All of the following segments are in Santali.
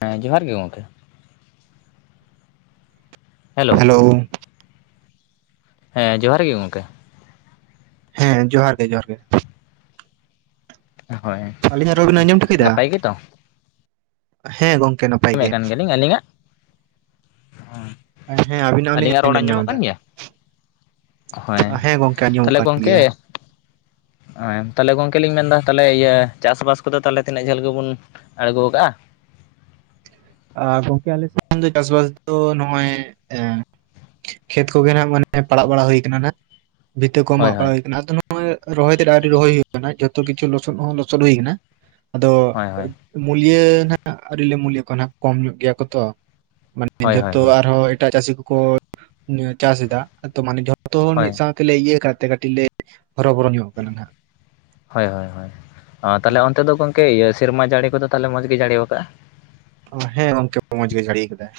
ᱦᱮᱸ ᱡᱚᱦᱟᱨ ᱜᱮ ᱜᱚᱝᱠᱮ᱾ ᱦᱮᱞᱳ᱾ ᱦᱮᱞᱳᱣ᱾ ᱦᱮᱸ ᱡᱚᱦᱟᱨ ᱜᱮ ᱜᱚᱝᱠᱮ᱾ ᱦᱮᱸ ᱡᱚᱦᱟᱨ ᱜᱮ ᱡᱚᱦᱟᱨ ᱜᱮ᱾ ᱦᱚᱭ᱾ ᱟᱹᱞᱤᱧᱟᱜ ᱨᱚᱲ ᱵᱮᱱ ᱟᱸᱡᱚᱢ ᱴᱷᱤᱠᱟᱹᱭ‌ ᱫᱟ, ᱦᱮᱸ ᱜᱚᱝᱠᱮ ᱱᱟᱯᱼᱼ ᱟᱸᱡᱚᱢᱮᱸᱜ ᱠᱟᱱ ᱜᱮᱭᱟ ᱞᱤᱧ, ᱟᱹᱞᱤᱧᱟᱜ? ᱦᱚᱸ ᱦᱮᱸ ᱟᱵᱤᱱᱟᱜ ᱦᱚᱸᱞᱤᱧ ᱟᱹᱞᱤᱧᱟᱜ ᱨᱚᱲ ᱟᱸᱡᱚᱢ ᱧᱟᱢ ᱟᱸᱡᱚᱢᱚᱜ ᱮᱫᱟ ᱠᱟᱱ ᱜᱮᱭᱟ? ᱦᱚᱭ ᱦᱮᱸ ᱜᱚᱝᱠᱮ ᱟᱸᱡᱚᱢᱚᱜ ᱛᱟᱞᱦᱮ ᱠᱟᱱ ᱜᱚᱝᱠᱮᱼᱼ ᱜᱮᱭᱟ ᱚ ᱦᱮᱸ ᱛᱟᱦᱚᱞᱮ ᱜᱚᱝᱠᱮ ᱞᱤᱧ ᱢᱮᱱ ᱮᱫᱟ ᱛᱟᱦᱚᱞᱮ ᱤᱭᱟᱹ ᱪᱟᱥᱼᱵᱟᱥ ᱠᱚᱫᱚ ᱛᱟᱦᱚᱞᱮ ᱛᱤᱱᱟᱹᱜ ᱡᱷᱟᱹᱞ ᱜᱮᱵᱚᱱᱼᱼ ᱟᱬᱜᱚᱠᱟᱜᱼᱟ ᱟ ᱜᱚᱝᱠᱮ ᱟᱞᱮ ᱥᱮᱫ ᱫᱚ ᱪᱟᱥᱵᱟᱥ ᱫᱚ ᱱᱚᱜᱼᱚᱭ ᱠᱷᱮᱛ ᱠᱚᱜᱮ ᱱᱟᱜ ᱢᱟᱱᱮ ᱯᱟᱲᱟᱜ ᱵᱟᱲᱟ ᱦᱩᱭ ᱟᱠᱟᱱᱟ ᱱᱟᱦᱟᱜ ᱵᱷᱤᱛᱟᱹ ᱠᱚ ᱦᱳᱭ ᱢᱟᱜ ᱦᱳᱭ ᱵᱟᱲᱟ ᱦᱩᱭ ᱟᱠᱟᱱᱟ ᱟᱫᱚ ᱱᱚᱜ-ᱚᱭ ᱨᱚᱦᱚᱭ ᱛᱮᱫ ᱟᱹᱶᱨᱤ ᱨᱚᱦᱚᱭ ᱦᱩᱭ ᱟᱠᱟᱱᱟ ᱡᱷᱚᱛᱚ ᱠᱤᱪᱷᱩ ᱞᱚᱥᱚᱫ ᱦᱚᱸ ᱞᱚᱥᱚᱫ ᱦᱩᱭ ᱟᱠᱟᱱᱟ ᱟᱫᱚ ᱦᱳᱭ ᱦᱳᱭ ᱢᱩᱞᱤᱭᱟ ᱱᱟᱜ ᱟᱹᱶᱨᱤ ᱞᱮ ᱢᱩᱞᱤᱭᱟ ᱠᱚᱣᱟ ᱱᱟᱦᱟᱜ ᱠᱚᱢ ᱧᱚᱜ ᱜᱮᱭᱟ ᱠᱚ ᱛᱚ ᱢᱟᱱᱮ ᱦᱳᱭ ᱦᱳᱭ ᱡᱚᱛᱚ ᱦᱳᱭ ᱟᱨᱦᱚᱸ ᱮᱴᱟᱜ ᱪᱟᱹᱥᱤ ᱠᱚ ᱠᱚ ᱪᱟᱥ ᱮᱫᱟ ᱛᱚ ᱢᱟᱱᱮ ᱡᱷᱚᱛᱚ ᱦᱚᱲ ᱦᱳᱭ ᱢᱤᱫ ᱥᱟᱶ ᱛᱮᱞᱮ ᱤᱭᱟᱹ ᱥᱠᱟᱫ ᱛᱮ ᱠᱟᱹᱴᱤᱡ ᱞᱮ ᱦᱚᱨᱚᱵᱚᱨᱚ ᱧᱚᱜ ᱟᱠᱟᱱᱟ ᱱᱟᱦᱟᱜ ᱦᱳᱭ ᱦᱳᱭ ᱦᱳᱭ ᱛᱟᱦᱚᱞᱮ ᱚᱱᱛᱮ ᱫᱚ ᱜᱚᱢᱠᱮ ᱥᱮᱨᱢᱟ ᱡᱟᱹᱲᱤ ᱠᱚᱫᱚ ᱛᱟᱦᱚᱞᱮ ᱢᱚᱡᱽ ᱜᱮ ᱡᱟᱹᱲᱤᱭᱟᱠᱟᱫᱼᱟ ᱦᱮᱸ ᱜᱚᱝᱠᱮ ᱢᱚᱸᱡᱽ ᱜᱮ ᱡᱟᱹᱲᱤ ᱟᱠᱟᱫᱟᱭ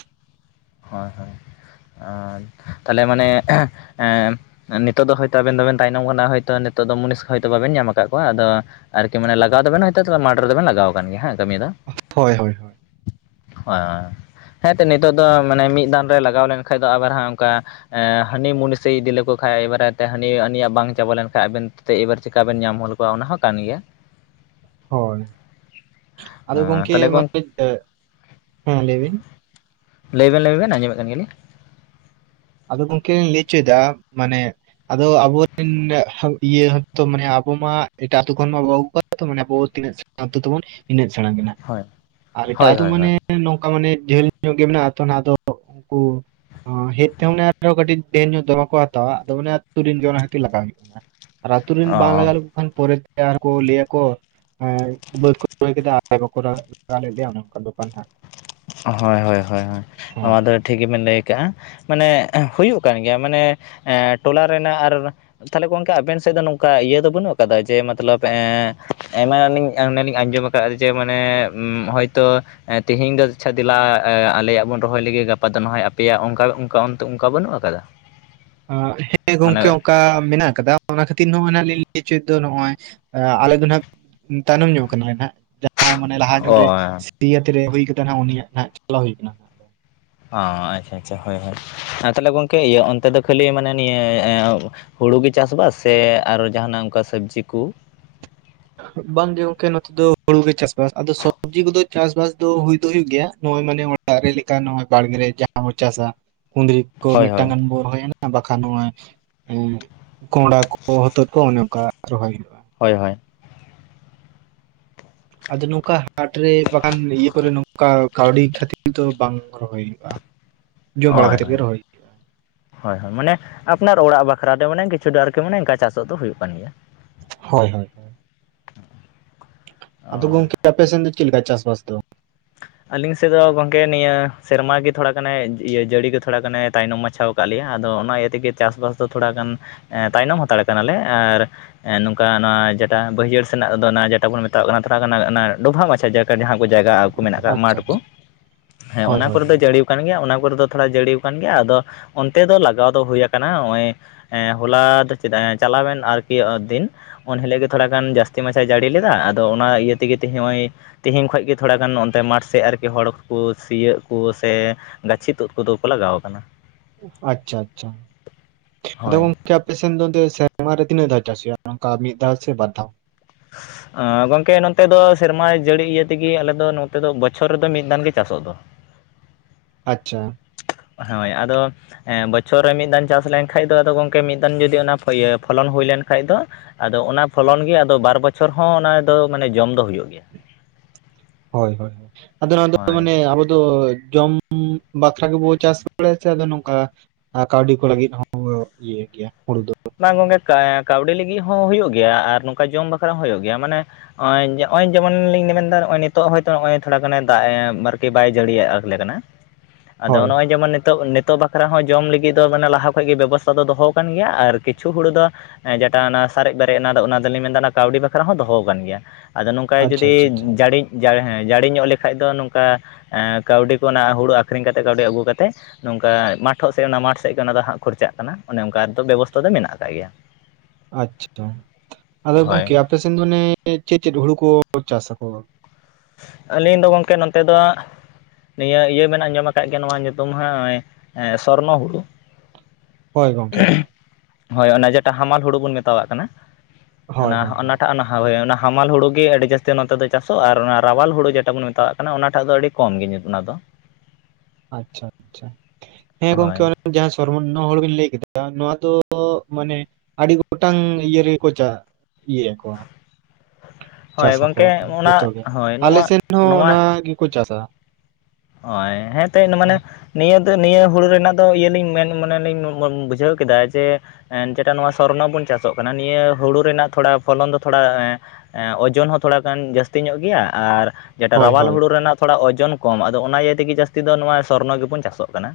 ᱦᱳᱭ ᱦᱳᱭ ᱟᱨ ᱛᱟᱦᱞᱮ ᱢᱟᱱᱮ ᱮᱸ ᱱᱤᱛᱚᱜ ᱫᱚ ᱦᱚᱭᱛᱚ ᱟᱵᱮᱱ ᱫᱚᱵᱮᱱ ᱛᱟᱭᱱᱚᱢ ᱠᱟᱱᱟ ᱦᱳᱭᱛᱚ ᱱᱤᱛᱚᱜ ᱫᱚ ᱢᱩᱱᱤᱥ ᱦᱚᱭᱛᱚ ᱵᱟᱵᱮᱱ ᱧᱟᱢ ᱟᱠᱟᱜ ᱠᱚᱣᱟ ᱟᱫᱚᱼᱼ ᱟᱨᱠᱤ ᱢᱟᱱᱮ ᱞᱟᱜᱟᱣ ᱫᱚ ᱵᱮᱱ ᱦᱚᱭᱛᱚ ᱢᱟᱴᱷ ᱨᱮᱵᱮᱱ ᱞᱟᱜᱟᱣ ᱠᱟᱱ ᱜᱮᱭᱟ ᱦᱮᱸ ᱠᱟᱹᱢᱤ ᱫᱚ᱾ ᱦᱚᱭ ᱦᱚᱭ᱾ ᱦᱳᱭ ᱦᱮᱸ ᱛᱚ ᱱᱤᱛᱳᱜ ᱫᱚ ᱢᱟᱱᱮ ᱢᱤᱫ ᱫᱟᱱ ᱨᱮ ᱞᱟᱜᱟᱣ ᱞᱮᱱ ᱠᱷᱟᱡ ᱫᱚ ᱟᱵᱟᱨ ᱦᱟᱸᱜ ᱚᱱᱠᱟ ᱦᱟᱹᱱᱤ ᱢᱩᱱᱤᱥᱮᱭ ᱤᱫᱤ ᱞᱮᱠᱚ ᱠᱷᱟᱡ ᱮᱭᱵᱟᱨᱮ ᱛᱮ ᱦᱟᱹᱱᱤ ᱦᱟᱱᱤᱭᱟᱜ ᱵᱟᱝ ᱪᱟᱵᱟ ᱞᱮᱱᱠᱷᱟᱡ ᱟᱵᱮᱱ ᱮᱵᱟᱨ ᱪᱤᱠᱟ ᱵᱮᱱ ᱧᱟᱢ ᱦᱚᱫ ᱠᱚᱣᱟ ᱚᱱᱟ ᱦᱚᱸ ᱠᱟᱱ ᱜᱮᱭᱟ ᱦᱳᱭ ᱟᱫᱚ ᱜᱚᱝᱠᱮ ᱛᱟᱦᱚᱞᱮ ᱜᱚᱝ ᱢᱟᱱᱮ ᱦᱮᱸ ᱞᱟᱹᱭ ᱵᱤᱱ ᱞᱟᱹᱭ ᱵᱮᱱ ᱞᱟᱹᱭ ᱵᱮᱱ ᱟᱸᱚᱢᱮᱫ ᱠᱟᱱ ᱜᱮᱭᱟᱞᱤᱧ᱾ ᱟᱫᱚ ᱜᱚᱢᱠᱮ ᱞᱤᱧ ᱞᱟᱹᱭ ᱦᱚᱪᱚᱭᱮᱫᱟ ᱢᱟᱱᱮ- ᱟᱫᱚ ᱟᱵᱚᱨᱮᱱ ᱤᱭᱟᱹ ᱦᱚᱸᱛᱚ ᱢᱟᱱᱮ ᱟᱵᱚ ᱢᱟ ᱮᱴᱟᱜ ᱟᱛᱳ ᱠᱷᱚᱱ ᱢᱟ ᱵᱟᱵᱚ ᱟᱹᱜᱩ ᱠᱚᱣᱟ ᱛᱚ ᱢᱟᱱᱮ ᱟᱵᱚ ᱛᱤᱱᱟᱹᱜ ᱟᱛᱳ ᱛᱟᱵᱚᱱ ᱤᱱᱟᱹᱜ ᱪᱷᱟᱬᱟ ᱢᱟᱱᱟ ᱦᱳᱭ ᱟᱨ ᱮᱴᱟᱜ ᱦᱳᱭ ᱟᱛᱳ ᱦᱳᱭ ᱢᱟᱱᱮ ᱦᱳᱭ ᱱᱚᱝᱠᱟ ᱢᱟᱱᱮ ᱡᱷᱟᱹᱞ ᱧᱚᱜ ᱜᱮ ᱢᱮᱱᱟᱜᱼᱟ ᱛᱚ ᱱᱟᱦᱟᱜ ᱟᱫᱚ ᱩᱱᱠᱩ ᱦᱮᱡ ᱚᱱᱮ ᱟᱨᱚ ᱠᱟᱹᱴᱤᱡ ᱰᱷᱮᱨ ᱧᱚᱜ ᱫᱚᱢᱮ ᱠᱟ ᱦᱟᱛᱟᱣᱟ ᱟᱫᱚ ᱟᱞᱮ ᱟᱛᱩ ᱨᱮᱱ ᱜᱮ ᱚᱱᱟ ᱠᱷᱟᱛᱤᱨ ᱞᱟᱜᱟᱣ ᱦᱩᱭᱩᱜ ᱠᱟᱱᱟ ᱟᱨ ᱟᱛᱳ ᱨᱮᱱ ᱵᱟᱝ ᱚ ᱞᱟᱜᱟᱣ ᱞᱮᱠᱚ ᱠᱷᱟᱱ ᱯᱚᱨᱮ ᱛᱮ ᱟᱨᱦᱚᱸᱠᱚ ᱞᱟᱹᱭ ᱟᱠᱚ ᱵᱟᱹᱫᱽ ᱠᱚᱯᱮ ᱨᱚᱦᱚᱭ ᱠᱮᱫᱟ ᱟᱞᱮ ᱵᱟᱠᱚ ᱞᱟᱜᱟᱣ ᱞᱮᱫ ᱞᱮᱭᱟ ᱚᱱᱮ ᱚᱱᱠᱟᱱ ᱵᱮᱯᱟᱨ ᱦᱟᱸᱜ ᱦᱳᱭ ᱦᱳᱭ ᱦᱳᱭ ᱦᱳᱭ ᱱᱚᱣᱟ ᱫᱚ ᱴᱷᱤᱠ ᱜᱮᱵᱮᱱ ᱞᱟᱹᱭ ᱠᱟᱜᱼᱟ, ᱢᱟᱱᱮ ᱦᱩᱭᱩᱜ ᱠᱟᱱ ᱜᱮᱭᱟ ᱢᱟᱱᱮ ᱴᱚᱞᱟ ᱨᱮᱱᱟᱜ ᱟᱨ ᱛᱟᱦᱞᱮ ᱜᱚᱝᱠᱮ ᱟᱵᱮᱱ ᱥᱮᱫ ᱫᱚ ᱱᱚᱝᱠᱟ ᱤᱭᱟᱹ ᱫᱚ ᱵᱟᱹᱱᱩᱜ ᱟᱠᱟᱫᱟ ᱡᱮ ᱢᱚᱛᱞᱚᱵ ᱟᱭᱢᱟ ᱱᱟᱱᱤᱧ ᱚᱱᱮᱞᱤᱧ ᱟᱸᱡᱚᱢ ᱠᱟᱜᱼᱟ ᱡᱮ ᱢᱟᱱᱮ ᱦᱚᱭᱛᱳ ᱛᱮᱤᱦᱤᱧ ᱫᱚ ᱤᱪᱪᱷᱟ ᱫᱮᱞᱟ ᱟᱞᱮᱭᱟᱜ ᱵᱚᱱ ᱨᱚᱦᱚᱭ ᱞᱮ ᱜᱟᱯᱟ ᱫᱚ ᱱᱟᱦᱚᱭ ᱟᱯᱮᱭᱟᱜ ᱚᱱᱠᱟ ᱚᱱᱠᱟ ᱚᱱᱛᱮ ᱚᱱᱠᱟ ᱵᱟᱹᱱᱩᱜ ᱟᱠᱟᱫᱟ? [inaudible] ᱦᱮᱸ ᱜᱚᱝᱠᱮ ᱢᱟᱱᱮ ᱚᱱᱠᱟ ᱢᱮᱱᱟᱜ ᱟᱠᱟᱫᱟ᱾ ᱚᱱᱟ ᱠᱷᱟᱹᱛᱤᱨ ᱱᱚᱜᱼᱚᱭ ᱱᱟᱜ ᱞᱤᱧ ᱞᱟᱹᱭ ᱦᱚᱪᱚᱭᱮᱫ ᱫᱚ ᱱᱚᱜᱼᱚᱭ ᱟᱞᱮ ᱫᱚ ᱱᱟᱦᱟᱜ ᱛᱟᱭᱱᱚᱢ ᱧᱚᱜᱚᱜ ᱠᱟᱱᱟᱞᱮ ᱱᱟᱦᱚᱜ᱾ ᱢᱟᱱᱮ ᱞᱟᱦᱟ ᱧᱚᱜᱨᱮ ᱚ ᱥᱤᱭᱟᱹᱛ ᱨᱮ ᱦᱩᱭ ᱠᱟᱛᱮ ᱱᱟᱦᱟᱜ ᱩᱱᱤᱭᱟᱜ ᱜᱷᱟᱡ ᱪᱟᱞᱟᱣ ᱦᱩᱭ ᱟᱠᱟᱱᱟ᱾ ᱚ ᱟᱪᱪᱷᱟ ᱟᱪᱪᱷᱟ ᱦᱳᱭ ᱦᱳᱭ ᱛᱟᱦᱞᱮ ᱜᱚᱢᱠᱮ ᱤᱭᱟᱹ ᱚᱱᱛᱮ ᱫᱚ ᱠᱷᱟᱹᱞᱤ ᱢᱟᱱᱮ ᱱᱤᱭᱟᱹ ᱦᱩᱲᱩ ᱜᱮ ᱪᱟᱥ ᱵᱟᱟᱥ ᱥᱮ ᱟᱨᱚ ᱡᱟᱦᱟᱱᱟᱜ ᱚᱱᱠᱟ ᱥᱚᱵᱽᱡᱤ ᱠᱩ ᱵᱟᱝᱜᱮ ᱜᱚᱝᱠᱮ ᱱᱚᱛᱮ ᱫᱚ ᱦᱩᱲᱩ ᱜᱮ ᱪᱟᱥᱵᱟᱥ ᱟᱫᱚ ᱥᱚᱵᱽᱡᱤ ᱠᱚᱫᱚ ᱪᱟᱥᱵᱟᱥ ᱫᱚ ᱦᱩᱭ ᱫᱚ ᱦᱩᱭᱩᱜ ᱜᱮᱭᱟ ᱱᱚᱜᱚᱭ ᱢᱟᱱᱮ ᱫᱟᱨᱮ ᱞᱮᱠᱟ ᱱᱚᱜ-ᱚᱭ ᱵᱟᱲᱜᱮ ᱡᱟᱦᱟᱸ ᱵᱚ ᱪᱟᱥᱟ ᱠᱩᱫᱽᱨᱤ ᱠᱚ ᱦᱳᱭ ᱦᱳᱭ ᱢᱤᱫᱴᱟᱝ ᱜᱟᱱ ᱵᱚᱱ ᱨᱚᱦᱚᱭᱟ᱾ ᱵᱟᱠᱷᱟᱱ ᱱᱚᱜᱼᱚᱭ ᱠᱚᱸᱲᱟ ᱠᱚ ᱦᱚᱛᱚᱫ ᱠᱚ ᱚᱱᱮ ᱚᱱᱠᱟ ᱨᱚᱦᱚᱭ ᱦᱩᱭᱩᱜᱼᱟ᱾ ᱦᱳᱭ ᱦᱳᱭ ᱟᱫᱚ ᱱᱚᱝᱠᱟ ᱦᱟᱴᱨᱮ ᱵᱟᱠᱷᱟᱱ ᱤᱭᱟᱹ ᱠᱚᱨᱮ ᱱᱚᱝᱠᱟ ᱠᱟᱹᱣᱰᱤ ᱠᱷᱟᱹᱛᱤᱨ ᱫᱚ ᱵᱟᱝ ᱨᱚᱦᱚᱭ ᱦᱩᱭᱩᱜᱼᱟ᱾ ᱡᱚᱢ ᱵᱟᱲᱟ ᱦᱳᱭ ᱠᱷᱟᱹᱛᱤᱨ ᱜᱮ ᱦᱳᱭ ᱨᱚᱦᱚᱭ ᱦᱳᱭ ᱦᱳᱭ ᱢᱟᱱᱮ ᱟᱯᱱᱟᱨ ᱚᱲᱟᱜ ᱵᱟᱠᱷᱨᱟ ᱛᱮ ᱢᱟᱱᱮ ᱠᱤᱪᱷᱩ ᱫᱚ ᱟᱨᱠᱤ ᱢᱟᱱᱮ ᱚᱱᱠᱟ ᱪᱟᱥᱚᱜ ᱫᱚ ᱦᱩᱭᱩᱜ ᱠᱟᱱ ᱜᱮᱭᱟ᱾ ᱦᱩᱭᱩᱜᱼᱟ᱾ ᱦᱳᱭ ᱦᱳᱭ ᱦᱳᱭ᱾ ᱟᱫᱚ ᱚ ᱜᱚᱢᱠ ᱟᱯᱮᱥᱮᱱ ᱫᱚ ᱪᱮᱫ ᱞᱮᱠᱟ ᱪᱟᱥ-ᱵᱟᱥ ᱫᱚ? ᱟᱹᱞᱤᱧ ᱥᱮᱫ ᱫᱚ ᱜᱚᱝᱠᱮ ᱱᱤᱭᱟᱹ ᱥᱮᱨᱢᱟ ᱜᱮ ᱛᱷᱚᱲᱟ ᱜᱟᱱᱮ ᱤᱭᱟᱹ ᱡᱟᱹᱲᱤ ᱜᱮ ᱛᱷᱚᱲᱟ ᱜᱟᱱᱮ ᱛᱟᱭᱱᱚᱢ ᱢᱟᱪᱷᱟᱣ ᱠᱟᱜ ᱞᱮᱭᱟ ᱟᱫᱚ ᱚᱱᱟ ᱤᱭᱟᱹ ᱛᱮᱜᱮ ᱪᱟᱥ-ᱵᱟᱥ ᱫᱚ ᱛᱷᱚᱲᱟ ᱜᱟᱱ ᱛᱟᱭᱱᱚᱢ ᱦᱟᱛᱟᱲ ᱠᱟᱱᱟᱞᱮ ᱟᱨ ᱱᱚᱝᱠᱟ ᱱᱚᱣᱟ ᱡᱮᱴᱟ ᱵᱟᱹᱭᱦᱟᱹᱲ ᱥᱮᱱᱟᱜ ᱫᱚ ᱚᱱᱟ ᱡᱮᱴᱟ ᱵᱚᱱ ᱢᱮᱛᱟᱣᱟᱜ ᱠᱟᱱᱟ ᱛᱷᱚᱲᱟ ᱜ ᱚᱱᱟ ᱰᱚᱵᱷᱟᱜ ᱢᱟᱪᱷᱟ ᱡᱟ ᱡᱟᱦᱟᱸ ᱠᱚ ᱡᱟᱭᱜᱟ ᱟᱠᱚ ᱢᱮᱱᱟᱜ ᱟᱠᱟᱫ ᱟᱪᱪᱷᱟ ᱢᱟᱴᱷ ᱟᱪᱪᱷᱟ ᱠᱚ ᱦᱮᱸ ᱦᱳᱭ ᱚᱱᱟ ᱦᱳᱭ ᱠᱚᱨᱮ ᱫᱚ ᱦᱳᱭ, ᱡᱟᱹᱲᱤ ᱜᱮᱭᱟ ᱚᱱᱟ ᱠᱚᱨᱮ ᱫᱚ ᱛᱷᱚᱲᱟ ᱡᱟᱹᱲᱤ ᱟᱠᱟᱱ ᱜᱮᱭᱟ ᱟᱫᱚ ᱚᱱᱛᱮ ᱫᱚ ᱞᱟᱜᱟᱣ ᱫᱚ ᱦᱩᱭᱟ ᱟᱠᱟᱱᱟ ᱱᱚᱜᱚᱭ, ᱦᱚᱞᱟ ᱫᱚ ᱪᱮᱫᱟᱜ ᱪᱟᱞᱟᱣᱮᱱ ᱟᱨᱠᱤ ᱫᱤᱱ ᱩᱱ ᱦᱤᱞᱳᱜ ᱜᱮ ᱛᱷᱚᱲᱟ ᱜᱟᱱ ᱡᱟᱹᱥᱛᱤ ᱢᱟᱪᱷᱟᱣ ᱡᱟᱹᱲᱤ ᱞᱮᱫᱟ ᱟᱫᱚ ᱚᱱᱟ ᱤᱭᱟᱹ ᱛᱮᱜᱮ ᱛᱦᱤᱧ ᱱᱚᱜᱼᱚᱭ, ᱛᱦᱤᱧ ᱠᱷᱚᱱ ᱜᱮ ᱛᱷᱚᱲ ᱜᱟᱱ ᱢᱟᱴᱷ ᱥᱮᱫ ᱟᱨᱠᱤ ᱦᱚᱲ ᱠᱚ ᱥᱤᱭᱳᱜ ᱠᱚ ᱥᱮ ᱜᱟᱪᱷᱤ ᱛᱩᱫ ᱠᱚᱫᱚ ᱠᱚ ᱞᱟᱜᱟᱣ ᱟᱠᱟᱱᱟ᱾ ᱟᱪᱪᱷᱟ ᱟᱪᱪᱷᱟ ᱟᱫᱚ ᱦᱳᱭ ᱜᱚᱝ ᱠᱮ ᱟᱯᱮᱥ ᱥᱮᱱ ᱫᱚ ᱥᱮᱨᱢᱟ ᱨᱮ ᱛᱤᱱᱟᱹᱜ ᱫᱷᱟᱣ ᱪᱟᱥ ᱦᱩᱭᱩᱜᱼᱟ ᱱᱝᱠᱟ ᱢᱤᱫ ᱫᱷᱟᱣ ᱥᱮ ᱵᱟᱨ ᱫᱷᱟᱣ? [inaudible] ᱜᱚᱝᱠᱮ ᱱᱚᱛᱮ ᱫᱚ ᱥᱮᱨᱢᱟ ᱡᱟᱹᱲᱤ ᱤᱭᱟᱹ ᱛᱮᱜᱮ ᱟᱞᱮ ᱫᱚ ᱱᱚᱛᱮ ᱫᱚ ᱵᱚᱪᱷᱚᱨ ᱨᱮᱫᱚ ᱢᱤᱫ ᱫᱟᱱ ᱜᱮ ᱪᱟᱥᱚᱜ ᱫᱚ᱾ ᱟᱪᱪᱷᱟ ᱦᱳᱭ ᱟᱫᱚ ᱵᱚᱪᱷᱚᱨ ᱨᱮ ᱢᱤᱫ ᱫᱟᱱ ᱪᱟᱥ ᱞᱮᱱᱠᱷᱟᱡ ᱫᱚ ᱟᱫᱚ ᱜᱚᱢᱠᱮ ᱢᱤᱫ ᱫᱟᱱ ᱡᱩᱫᱤ ᱚᱱᱟ ᱯᱷᱚᱞᱚᱱ ᱦᱩᱭ ᱞᱮᱱᱠᱷᱟᱡ ᱫᱚ, ᱟᱫᱚ ᱚᱱᱟ ᱯᱷᱚᱞᱚᱱ ᱜᱮ ᱟᱫᱚ ᱵᱟᱨ ᱵᱚᱪᱷᱚᱨ ᱦᱚᱸ ᱚᱱᱟ ᱫᱚ ᱢᱟᱱᱮ ᱡᱚᱢ ᱫᱚ ᱦᱩᱭᱩᱜ ᱜᱮᱭᱟ᱾ ᱦᱳᱭ ᱦᱳᱭ ᱟᱫᱚ ᱱᱭᱟ ᱫᱚ ᱦᱳᱭ ᱢᱟᱱᱮ ᱟᱵᱚ ᱫᱚ ᱡᱚᱢ ᱦᱩᱸ ᱵᱟᱠᱷᱨᱟ ᱜᱮ ᱵᱚ ᱪᱟᱥ ᱵᱟᱬᱟᱭᱟ ᱥᱮ ᱟᱫᱚ ᱱᱚᱝᱠᱟ ᱟᱨ ᱠᱟᱹᱣᱰᱤ ᱠᱚ ᱞᱟᱹᱜᱤᱫ ᱦᱚᱸ ᱤᱭᱟᱹ ᱜᱮᱭᱟ ᱦᱩᱲᱩ ᱫᱚ ᱵᱟᱝ ᱜᱚᱝᱠᱮ ᱠᱟᱹᱣᱰᱤ ᱞᱟᱹᱜᱤᱫ ᱦᱚᱸ ᱦᱩᱭᱩᱜ ᱜᱮᱭᱟ, ᱟᱨ ᱱᱚᱝᱠᱟ ᱡᱚᱢ ᱵᱟᱠᱷᱨᱟ ᱦᱚᱸ ᱦᱩᱭᱩᱜ ᱜᱮᱭᱟ, ᱢᱟᱱᱮ ᱱᱚᱜᱼᱚᱭ ᱱᱚᱜᱼᱚᱭ ᱡᱮᱢᱚᱱ ᱞᱤᱧ ᱢᱮᱱᱮᱫᱟ ᱱᱚᱜᱼᱚᱭ ᱱᱤᱛᱚᱜ ᱦᱭᱛᱳ ᱱᱚᱜᱼᱚᱭ ᱛᱷᱚᱲᱟ ᱜᱟᱱᱮ ᱫᱟᱜ ᱮ ᱟᱨᱠᱤ ᱵᱟᱭ ᱡᱟᱹᱲᱤᱭᱟᱜᱼᱟ᱾ [unintelligible] ᱟᱫᱚ ᱦᱳᱭ ᱱᱚᱜᱼᱚᱭ ᱡᱮᱢᱚᱱ ᱱᱤᱛᱚᱜ ᱱᱮ ᱛᱚ ᱵᱟᱠᱷᱨᱟ ᱦᱚᱸ ᱡᱚᱢ ᱞᱟᱹᱜᱤᱫ ᱫᱚ ᱢᱟᱱᱮ ᱞᱟᱦᱟ ᱠᱷᱚᱡᱜ ᱜᱮ ᱵᱮᱵᱚᱥᱛᱷᱟ ᱫᱚ ᱫᱚᱦᱚ ᱟᱠᱟᱱ ᱜᱮᱭᱟ ᱟᱨ ᱠᱤᱪᱷᱩ ᱦᱩᱲᱩ ᱫᱚ ᱡᱮᱴᱟ ᱚᱱᱟ ᱥᱟᱨᱮᱡ ᱵᱮᱨᱮᱡ ᱮᱱᱟ ᱚᱱᱟ ᱫᱚᱞᱤᱧ ᱢᱮᱱᱫᱟ ᱚᱱᱟ ᱠᱟᱹᱣᱰᱤ ᱵᱟᱠᱷᱨᱟ ᱦᱚᱸ ᱫᱚᱦᱚ ᱟᱠᱟᱱ ᱜᱮᱭᱟ᱾ ᱟᱫᱚ ᱱᱚᱝᱠᱟ ᱟᱪᱪᱷᱟ ᱡᱩᱫᱤ ᱟᱪᱪᱷᱟ ᱟᱪᱪᱷᱟ ᱡᱟᱹᱲᱤᱮᱸ ᱡᱟᱹᱲᱤᱧᱚᱜ ᱞᱮᱠᱷᱟᱡ ᱫᱚ ᱱᱚᱝᱠᱟ, ᱮᱸ ᱠᱟᱹᱣᱰᱤ ᱠᱚ ᱚᱱᱟ ᱦᱩᱲᱩ ᱟᱠᱷᱨᱤᱧ ᱠᱟᱛᱮᱜ ᱠᱟᱹᱣᱰᱤ ᱟᱹᱜᱩ ᱠᱟᱛᱮᱫ, ᱱᱚᱝᱠᱟ ᱢᱟᱴᱷᱚᱜ ᱥᱮᱫ ᱚᱱᱟ ᱢᱟᱴᱷ ᱥᱮᱫ ᱜᱮ ᱚᱱᱟ ᱫᱚ ᱦᱟᱸᱜ ᱠᱷᱚᱨᱪᱟᱜ ᱠᱟᱱᱟ, ᱚᱱᱮ ᱚᱱᱠᱟᱫᱚ ᱵᱮᱵᱚᱥᱛᱷᱟ, ᱚᱠᱛᱚ ᱫᱚ ᱢᱮᱱᱟᱜ ᱟᱠᱟᱫ ᱜᱮᱭᱟ᱾ ᱟᱪᱪᱷᱟ ᱟᱫᱚ ᱦᱳᱭ ᱜᱚᱝᱠᱮ ᱟᱯᱮᱥᱮᱫ ᱫᱚ ᱢᱟᱱᱮ ᱪᱮᱫ ᱪᱮᱫ ᱦᱩᱲᱩ ᱠᱚ ᱪᱟᱥᱟᱠᱚ? ᱟᱹᱞᱤᱧ ᱫᱚ ᱜᱚᱝᱠᱮ ᱱᱚᱱ ᱛᱮ ᱫᱚ ᱱᱤᱭᱟᱹ ᱤᱭᱟᱹ ᱵᱤᱱ ᱟᱸᱡᱚᱢ ᱟᱠᱟᱫ ᱜᱮᱭᱟ ᱱᱚᱣᱟ ᱧᱩᱛᱩᱢ ᱦᱚᱸ ᱱᱚᱜ ᱥᱚᱨᱱᱚ ᱦᱩᱲᱩ ᱦᱳᱭ ᱜᱚᱝᱠᱮ ᱦᱳᱭ ᱚᱱᱟ ᱡᱮᱴᱟ ᱦᱟᱢᱟᱞ ᱦᱩᱲᱩ ᱵᱚᱱ ᱢᱮᱛᱟᱣᱟᱜ ᱠᱟᱱᱟ ᱦᱳᱭ ᱚᱱᱟ ᱦᱳᱭ ᱦᱳᱭ ᱚᱱᱟᱴᱟᱜ ᱚᱱᱟ [unintelligible] ᱚᱱᱟ ᱦᱟᱢᱟᱞ ᱦᱩᱲᱩ ᱜᱮ ᱟᱹᱰᱤ ᱡᱟᱹᱥᱛᱤ ᱱᱚᱛᱮ ᱫᱚ ᱪᱟᱥᱚᱜ ᱟᱨ ᱚᱱᱟ ᱨᱟᱣᱟᱞ ᱦᱩᱲᱩ ᱡᱮᱴᱟ ᱵᱚᱱ ᱢᱮᱛᱟᱣᱟᱜ ᱠᱟᱱᱟ ᱚᱱᱟᱴᱟᱜ ᱫᱚ ᱟᱹᱰᱤ ᱠᱚᱢ ᱜᱮ ᱚᱱᱟ ᱫᱚ ᱟᱪᱪᱷᱟ ᱟᱪᱪᱷᱟ ᱦᱮᱸ ᱜᱚᱝᱠᱮ ᱦᱳᱭ ᱚᱱᱮ ᱡᱟᱦᱟᱸ ᱥᱚᱨᱢᱚᱱᱚ ᱦᱩᱲᱩ ᱵᱤᱱ ᱞᱟᱹᱭ ᱠᱮᱫᱟ ᱱᱚᱣᱟ ᱫᱚ ᱢᱟᱱᱮ ᱟᱹᱰᱤ ᱜᱚᱴᱟᱝ ᱤᱭᱟᱹ ᱨᱮᱜᱮᱠᱚ ᱪᱟ ᱤᱭᱟᱹᱭᱟᱚᱠ ᱦᱳᱭ ᱪᱟᱥᱟᱠᱚ ᱜᱚᱢᱠᱮ ᱡᱚᱛᱚ ᱚᱱᱟ ᱜᱮ ᱦᱳᱭ ᱟᱞ ᱱᱚᱣᱟ ᱥᱮᱱ ᱦᱚᱸ ᱚᱱᱟ ᱜᱮᱠᱚ ᱪᱟᱥᱟ ᱳ ᱦᱮᱸᱛ ᱦᱳᱭ ᱢᱟᱱᱮ ᱱᱤᱭᱟᱹ ᱫᱚ ᱱᱤᱭᱟᱹ ᱦᱩᱲᱩ ᱨᱮᱱᱟᱜ ᱫᱚ ᱤᱭᱟᱹᱞᱤᱧ ᱢᱮᱱ ᱢᱟᱱᱮᱞᱤᱧ ᱵᱩᱡᱷᱟᱹᱣ ᱠᱮᱫᱟ ᱡᱮ ᱡᱮᱴᱟ ᱱᱚᱣᱟ ᱥᱚᱨᱚᱱ ᱵᱚᱱ ᱪᱟᱥᱚᱜ ᱠᱟᱱᱟ ᱱᱤᱭᱟᱹ ᱦᱩᱲᱩ ᱨᱮᱱᱟᱜ ᱛᱷᱚᱲᱟ ᱯᱷᱚᱞᱚᱱ ᱫᱚ ᱛᱷᱚᱲᱟ ᱳᱡᱳᱚᱱ ᱦᱚᱸ ᱛᱷᱚᱲᱟᱜᱟᱱ ᱡᱟᱹᱥᱛᱤ ᱧᱚᱜ ᱜᱮᱭᱟ ᱟᱨ ᱡᱮᱴᱟ ᱦᱳᱭ ᱨᱟᱣᱟᱞ ᱦᱩᱲᱩ ᱨᱮᱱᱟᱜ ᱛᱷᱚᱲᱟ ᱳᱡᱚᱱ ᱠᱚᱢ ᱟᱫᱚ ᱚᱱᱟ ᱤᱭᱟᱹ ᱛᱮᱜᱮ ᱡᱟᱹᱥᱛᱤ ᱫᱚ ᱱᱚᱣᱟ ᱥᱚᱨᱱᱚ ᱜᱮᱵᱚᱱ ᱪᱟᱥᱚᱜ ᱠᱟᱱᱟ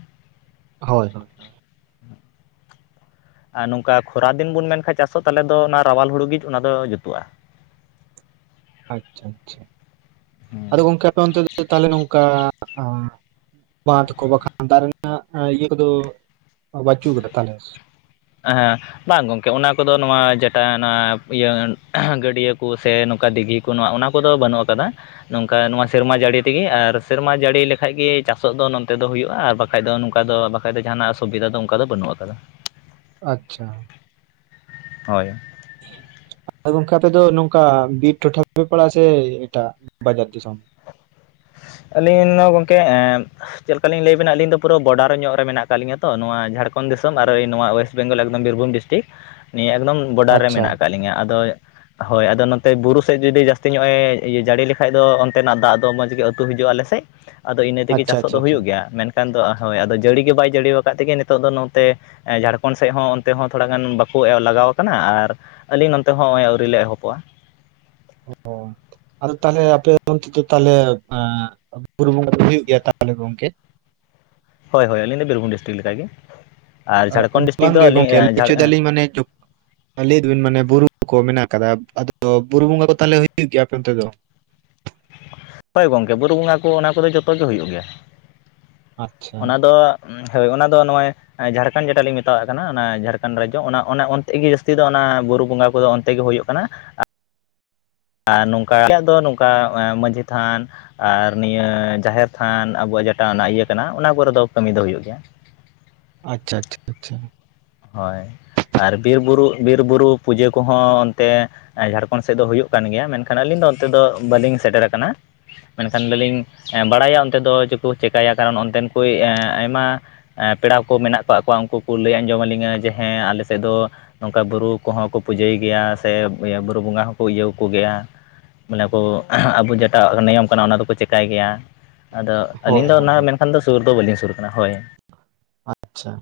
ᱦᱳᱭ ᱦᱳᱭ ᱟᱨ ᱱᱚᱝᱠᱟ ᱠᱷᱚᱨᱟ ᱫᱤᱱ ᱵᱚᱱ ᱢᱮᱱᱠᱷᱟᱱ ᱪᱟᱥᱚᱜ ᱛᱟᱦᱚᱞᱮ ᱫᱚ ᱚᱱᱟ ᱨᱟᱣᱟᱞ ᱦᱩᱲᱩ ᱜᱮ ᱚᱱᱟ ᱫᱚ ᱡᱩᱛᱩᱜᱼᱟ ᱟᱪᱪᱷᱟ ᱟᱪᱪᱷᱟ ᱟᱫᱚ ᱜᱚᱝᱠᱮ ᱟᱯᱮ ᱚᱱᱛᱮ ᱛᱟᱦᱞᱮ ᱱᱚᱝᱠᱟ ᱵᱟᱸᱫ ᱠᱚ ᱵᱟᱠᱷᱟᱱ ᱫᱟᱜ ᱨᱮᱱᱟᱜ ᱤᱭᱟᱹ ᱠᱚᱫᱚ ᱵᱟᱪᱩᱜ ᱟᱠᱟᱫᱟ ᱛᱟᱞᱚᱞᱮ ᱦᱮᱸ ᱵᱟᱝ ᱜᱚᱝᱠᱮ ᱚᱱᱟ ᱠᱚᱫᱚ ᱱᱚᱣᱟ ᱡᱮᱴᱟ ᱚᱱᱟ ᱤᱭᱟᱹ ᱜᱟᱹᱰᱭᱟᱹ ᱠᱚ ᱥᱮ ᱱᱚᱝᱠᱟ ᱫᱤᱜᱷᱤ ᱱᱚᱣᱟ ᱚᱱᱟ ᱠᱚᱫᱚ ᱵᱟᱹᱱᱩᱜ ᱟᱠᱟᱫᱟ ᱱᱚᱝᱠᱟ ᱱᱚᱣᱟ ᱥᱮᱨᱢᱟ ᱡᱟᱹᱲᱤ ᱛᱮᱜᱮ ᱟᱨ ᱥᱮᱨᱢᱟ ᱡᱟᱹᱲᱤ ᱞᱮᱠᱟᱱᱡ ᱜᱮ ᱪᱟᱥᱚᱜ ᱫᱚ ᱱᱚᱱᱛᱮ ᱫᱚ ᱦᱩᱭᱩᱜᱼᱟ ᱟᱨ ᱵᱟᱠᱟᱱ ᱵᱟᱠᱷᱟᱡ ᱫᱚ ᱱᱚᱝᱠᱟ ᱫᱚ ᱵᱟᱠᱷᱟᱡ ᱫᱚ ᱡᱟᱦᱟᱱᱟᱜ ᱥᱩᱵᱤᱫᱷᱟ ᱫᱚ ᱚᱱᱠᱟ ᱫᱚ ᱵᱟᱹᱱᱩᱜ ᱟᱠᱟᱫᱟ ᱟᱪᱪᱷᱟ ᱦᱳᱭ ᱟ ᱜᱚᱝᱠᱮ ᱟᱯᱮ ᱫᱚ ᱱᱚᱝᱠᱟ ᱵᱤᱨ ᱴᱚᱴᱷᱟ ᱨᱮᱯᱮ ᱯᱟᱲᱟᱜ ᱥᱮ ᱮᱴᱟᱜ ᱵᱟᱡᱟᱨ ᱫᱤᱥᱚᱢ ᱟᱹᱞᱤᱧ [unintelligible] ᱜᱚᱝᱠᱮ ᱪᱮᱫ ᱞᱮᱠᱟᱞᱤᱧ ᱞᱟᱹᱭᱵᱮᱱᱟ ᱟᱹᱞᱤᱧ ᱫᱚ ᱯᱩᱨᱟᱹ ᱵᱚᱰᱟᱨ ᱧᱚᱜ ᱨᱮ ᱢᱮᱱᱟᱜ ᱟᱠᱟᱫ ᱞᱤᱧᱟᱹ ᱛᱚ ᱱᱚᱣᱟ ᱡᱷᱟᱲᱠᱷᱚᱸᱰ ᱫᱤᱥᱚᱢ ᱟᱨ ᱱᱚᱣᱟ ᱚᱭᱮᱥᱴ ᱵᱮᱝᱜᱚᱞ ᱮᱠᱫᱚᱢ ᱵᱤᱨᱵᱷᱩᱢ ᱰᱤᱥᱴᱤᱠ ᱱᱤᱭᱟᱹ ᱮᱠᱫᱚᱢ ᱵᱚᱰᱟᱨ ᱨᱮ ᱟᱪᱪᱷᱟ ᱢᱮᱱᱟᱜ ᱟᱠᱟᱫ ᱞᱤᱧᱟ ᱟᱫᱚ ᱦᱳᱭ ᱟᱫᱚ ᱱᱚᱛᱮ ᱵᱩᱨᱩ ᱥᱮᱫ ᱡᱩᱫᱤ ᱡᱟᱹᱥᱛᱤ ᱧᱚᱜᱼ ᱮ ᱡᱟᱹᱲᱤ ᱞᱮᱠᱷᱟᱡ ᱫᱚ ᱚᱱᱛᱮᱱᱟᱜ ᱫᱟᱜ ᱫᱚ ᱢᱚᱡᱽ [unintelligible] ᱟᱹᱛᱩ ᱦᱤᱡᱩᱜᱼᱟ ᱟᱞᱮ ᱥᱮᱫ ᱟᱫᱚ ᱤᱱᱟᱹ ᱛᱮᱜᱮ ᱟᱪᱪᱷᱟ ᱪᱟᱥᱚᱜ ᱟᱪᱪᱷᱟ ᱫᱚ ᱟᱪᱪᱷᱟ ᱦᱩᱭᱩᱜ ᱜᱮᱭᱟ ᱢᱮᱱᱠᱷᱟᱱ ᱠᱷᱟᱱ ᱫᱚ ᱦᱳᱭ ᱟᱫᱚ ᱡᱟᱹᱲᱤ ᱜᱮ ᱵᱟᱭ ᱡᱟᱹᱲᱤᱠᱟᱫ ᱛᱮᱜᱮ ᱱᱤᱛᱚᱜ ᱫᱚ ᱱᱚᱛᱮ ᱡᱷᱟᱲᱠᱷᱚᱸᱰ ᱥᱮᱫ ᱦᱚᱸ ᱚᱱᱛᱮ ᱦᱚᱸ ᱛᱷᱚᱲᱟ ᱜᱟᱱ ᱵᱟᱠᱚ ᱮ ᱞᱟᱜᱟᱣ ᱠᱟᱱᱟ ᱟᱨ ᱟᱞᱤᱧ ᱱᱚᱛᱮ ᱦᱚᱸ ᱱᱚᱜᱼᱚᱭ ᱟᱹᱣᱨᱤ ᱞᱮ ᱮᱦᱚᱵᱚᱜᱼᱟ ᱚ ᱟᱫᱚ ᱛᱟᱦᱚᱞᱮ ᱟᱯᱮ ᱚᱱᱛᱮ ᱫᱚ ᱛᱟᱦᱚᱞᱮ ᱵᱩᱨᱩ ᱵᱚᱸᱜᱟ ᱫᱚ ᱦᱩᱭᱩᱜ ᱜᱮᱭᱟ ᱛᱟᱦᱚᱞᱮ ᱜᱚᱝᱠᱮ ᱦᱳᱭ ᱦᱳᱭ ᱟᱹᱞᱤᱧ ᱫᱚ ᱵᱤᱨᱵᱷᱩᱢ ᱰᱤᱥᱴᱨᱤᱠ ᱞᱮᱠᱟ ᱜᱮ ᱵᱟᱝᱜ ᱜᱮ ᱜᱚᱝᱠᱮ ᱞᱮᱫᱟᱞᱤᱧ ᱢᱟᱱᱮ [unintelligible] ᱞᱟᱹᱭᱮᱫᱵᱤᱱ ᱢᱟᱱᱮ ᱵᱩᱨᱩ ᱠᱚ ᱢᱮᱱᱟᱜ ᱟᱠᱟᱫᱟ ᱟᱫᱚ ᱵᱩᱨᱩ ᱵᱚᱸᱜᱟ ᱠᱚ ᱛᱟᱦᱚᱞᱮ ᱦᱩᱭᱩᱜ ᱜᱮᱭᱟ ᱟᱯᱮ ᱚᱱᱛᱮ ᱫᱚ ᱦᱳᱭ ᱜᱚᱝᱠᱮ ᱵᱩᱨᱩ ᱵᱚᱸᱜᱟ ᱠᱚ ᱚᱱᱟ ᱠᱚᱫᱚ ᱡᱚᱛᱚ ᱜᱮ ᱦᱩᱭᱩᱜ ᱟᱪᱪᱷᱟ ᱜᱮᱭᱟ---ᱚᱱᱟ ᱫᱚ ᱦᱳᱭ ᱚᱱᱟ ᱫᱚ ᱱᱚᱜᱼᱚᱭ ᱡᱷᱟᱲᱠᱷᱚᱸᱰ ᱡᱮᱴᱟ ᱞᱤᱧ ᱢᱮᱛᱟᱣᱟᱜ ᱠᱟᱱᱟ ᱚᱱᱟ ᱡᱷᱟᱲᱠᱷᱚᱸᱰ ᱨᱟᱡᱽᱡᱚ ᱚᱱᱟ ᱚᱱᱛᱮ ᱜᱮ ᱡᱟᱹᱥᱛᱤ ᱫᱚ ᱚᱱᱟ ᱵᱩᱨᱩ ᱵᱚᱸᱜᱟ ᱠᱚᱫᱚ ᱚᱱᱛᱮ ᱜᱮ ᱦᱩᱭᱩᱜ ᱠᱟᱱᱟ ᱟᱨ ᱱᱚᱝᱠᱟ ᱟᱞᱮᱭᱟᱜ ᱫᱚ ᱱᱚᱝᱠᱟ ᱢᱟᱺᱡᱷᱤ ᱛᱷᱟᱱ ᱟᱨ ᱱᱤᱭᱟᱹ ᱡᱟᱦᱮᱨ ᱛᱷᱟᱱ ᱟᱵᱚᱣᱟᱜ ᱡᱮᱴᱟ ᱚᱱᱟ ᱤᱭᱟᱹ ᱠᱟᱱᱟ ᱚᱱᱟ ᱠᱚᱨᱮ ᱫᱚ ᱠᱟᱹᱢᱤ ᱫᱚ ᱦᱩᱭᱩᱜ ᱜᱮᱭᱟ ᱟᱪᱪᱷᱟ ᱟᱪᱪᱷᱟ ᱟᱪᱪᱷᱟ ᱦᱳᱭ ᱟᱨ ᱵᱤᱨᱵᱩᱨᱩ ᱵᱤᱨᱵᱩᱨᱩ ᱯᱩᱡᱟᱹ ᱠᱚᱦᱚᱸ ᱚᱱᱛᱮ ᱡᱷᱟᱲᱠᱷᱚᱱᱰ ᱥᱮᱫ ᱫᱚ ᱦᱩᱭᱩᱜ ᱠᱟᱱ ᱜᱮᱭᱟ ᱢᱮᱱᱠᱷᱟᱱ ᱟᱹᱞᱤᱧ ᱫᱚ ᱚᱱᱛᱮ ᱫᱚ ᱵᱟᱹᱞᱤᱧ ᱥᱮᱴᱮᱨ ᱠᱟᱱᱟ ᱢᱮᱱᱠᱷᱟᱱ ᱵᱟᱞᱤᱧ ᱵᱟᱲᱟᱭᱟ ᱚᱱᱛᱮ ᱫᱚ ᱪᱮᱫᱠᱚ ᱪᱤᱠᱟᱹᱭᱟ ᱠᱟᱨᱚᱱ ᱚᱱᱛᱮᱱ ᱠᱚᱭ ᱟᱭᱢᱟ ᱯᱮᱲᱟ ᱠᱚ ᱢᱮᱱᱟᱜ ᱠᱟᱜ ᱠᱚᱣᱟ ᱩᱱᱠᱩ ᱠᱚ ᱞᱟᱹᱭ ᱟᱸᱡᱚᱢ ᱟᱹᱞᱤᱧᱟ ᱡᱮ ᱦᱮᱸ ᱟᱞᱮ ᱥᱮᱫ ᱫᱚ ᱱᱚᱝᱠᱟ ᱵᱩᱨᱩ ᱠᱚᱦᱚᱸ ᱠᱚ ᱯᱩᱡᱟᱹᱭ ᱜᱮᱭᱟ ᱥᱮ ᱵᱩᱨᱩ ᱵᱚᱸᱜᱟ ᱦᱚᱸᱠᱚ ᱤᱭᱟᱹᱣ ᱟᱠᱚᱜᱮᱭᱟ ᱢᱟᱱᱮ ᱠᱚ ᱟᱵᱚ ᱡᱮᱴᱟ ᱱᱤᱭᱚᱢ ᱠᱟᱱᱟ ᱚᱱᱟ ᱫᱚᱠᱚ ᱪᱮᱠᱟᱭ ᱜᱮᱭᱟ ᱟᱫᱚ ᱟᱹᱞᱤᱧ ᱦᱳᱭ ᱫᱚ ᱦᱳᱭ ᱚᱱᱟ ᱦᱳᱭ ᱢᱮᱱᱠᱷᱟᱱ ᱫᱚ ᱥᱩᱨ ᱫᱚ ᱵᱟᱹᱞᱤᱧ ᱥᱩᱨ ᱠᱟᱱᱟ ᱦᱳᱭ ᱟᱪᱪᱷᱟ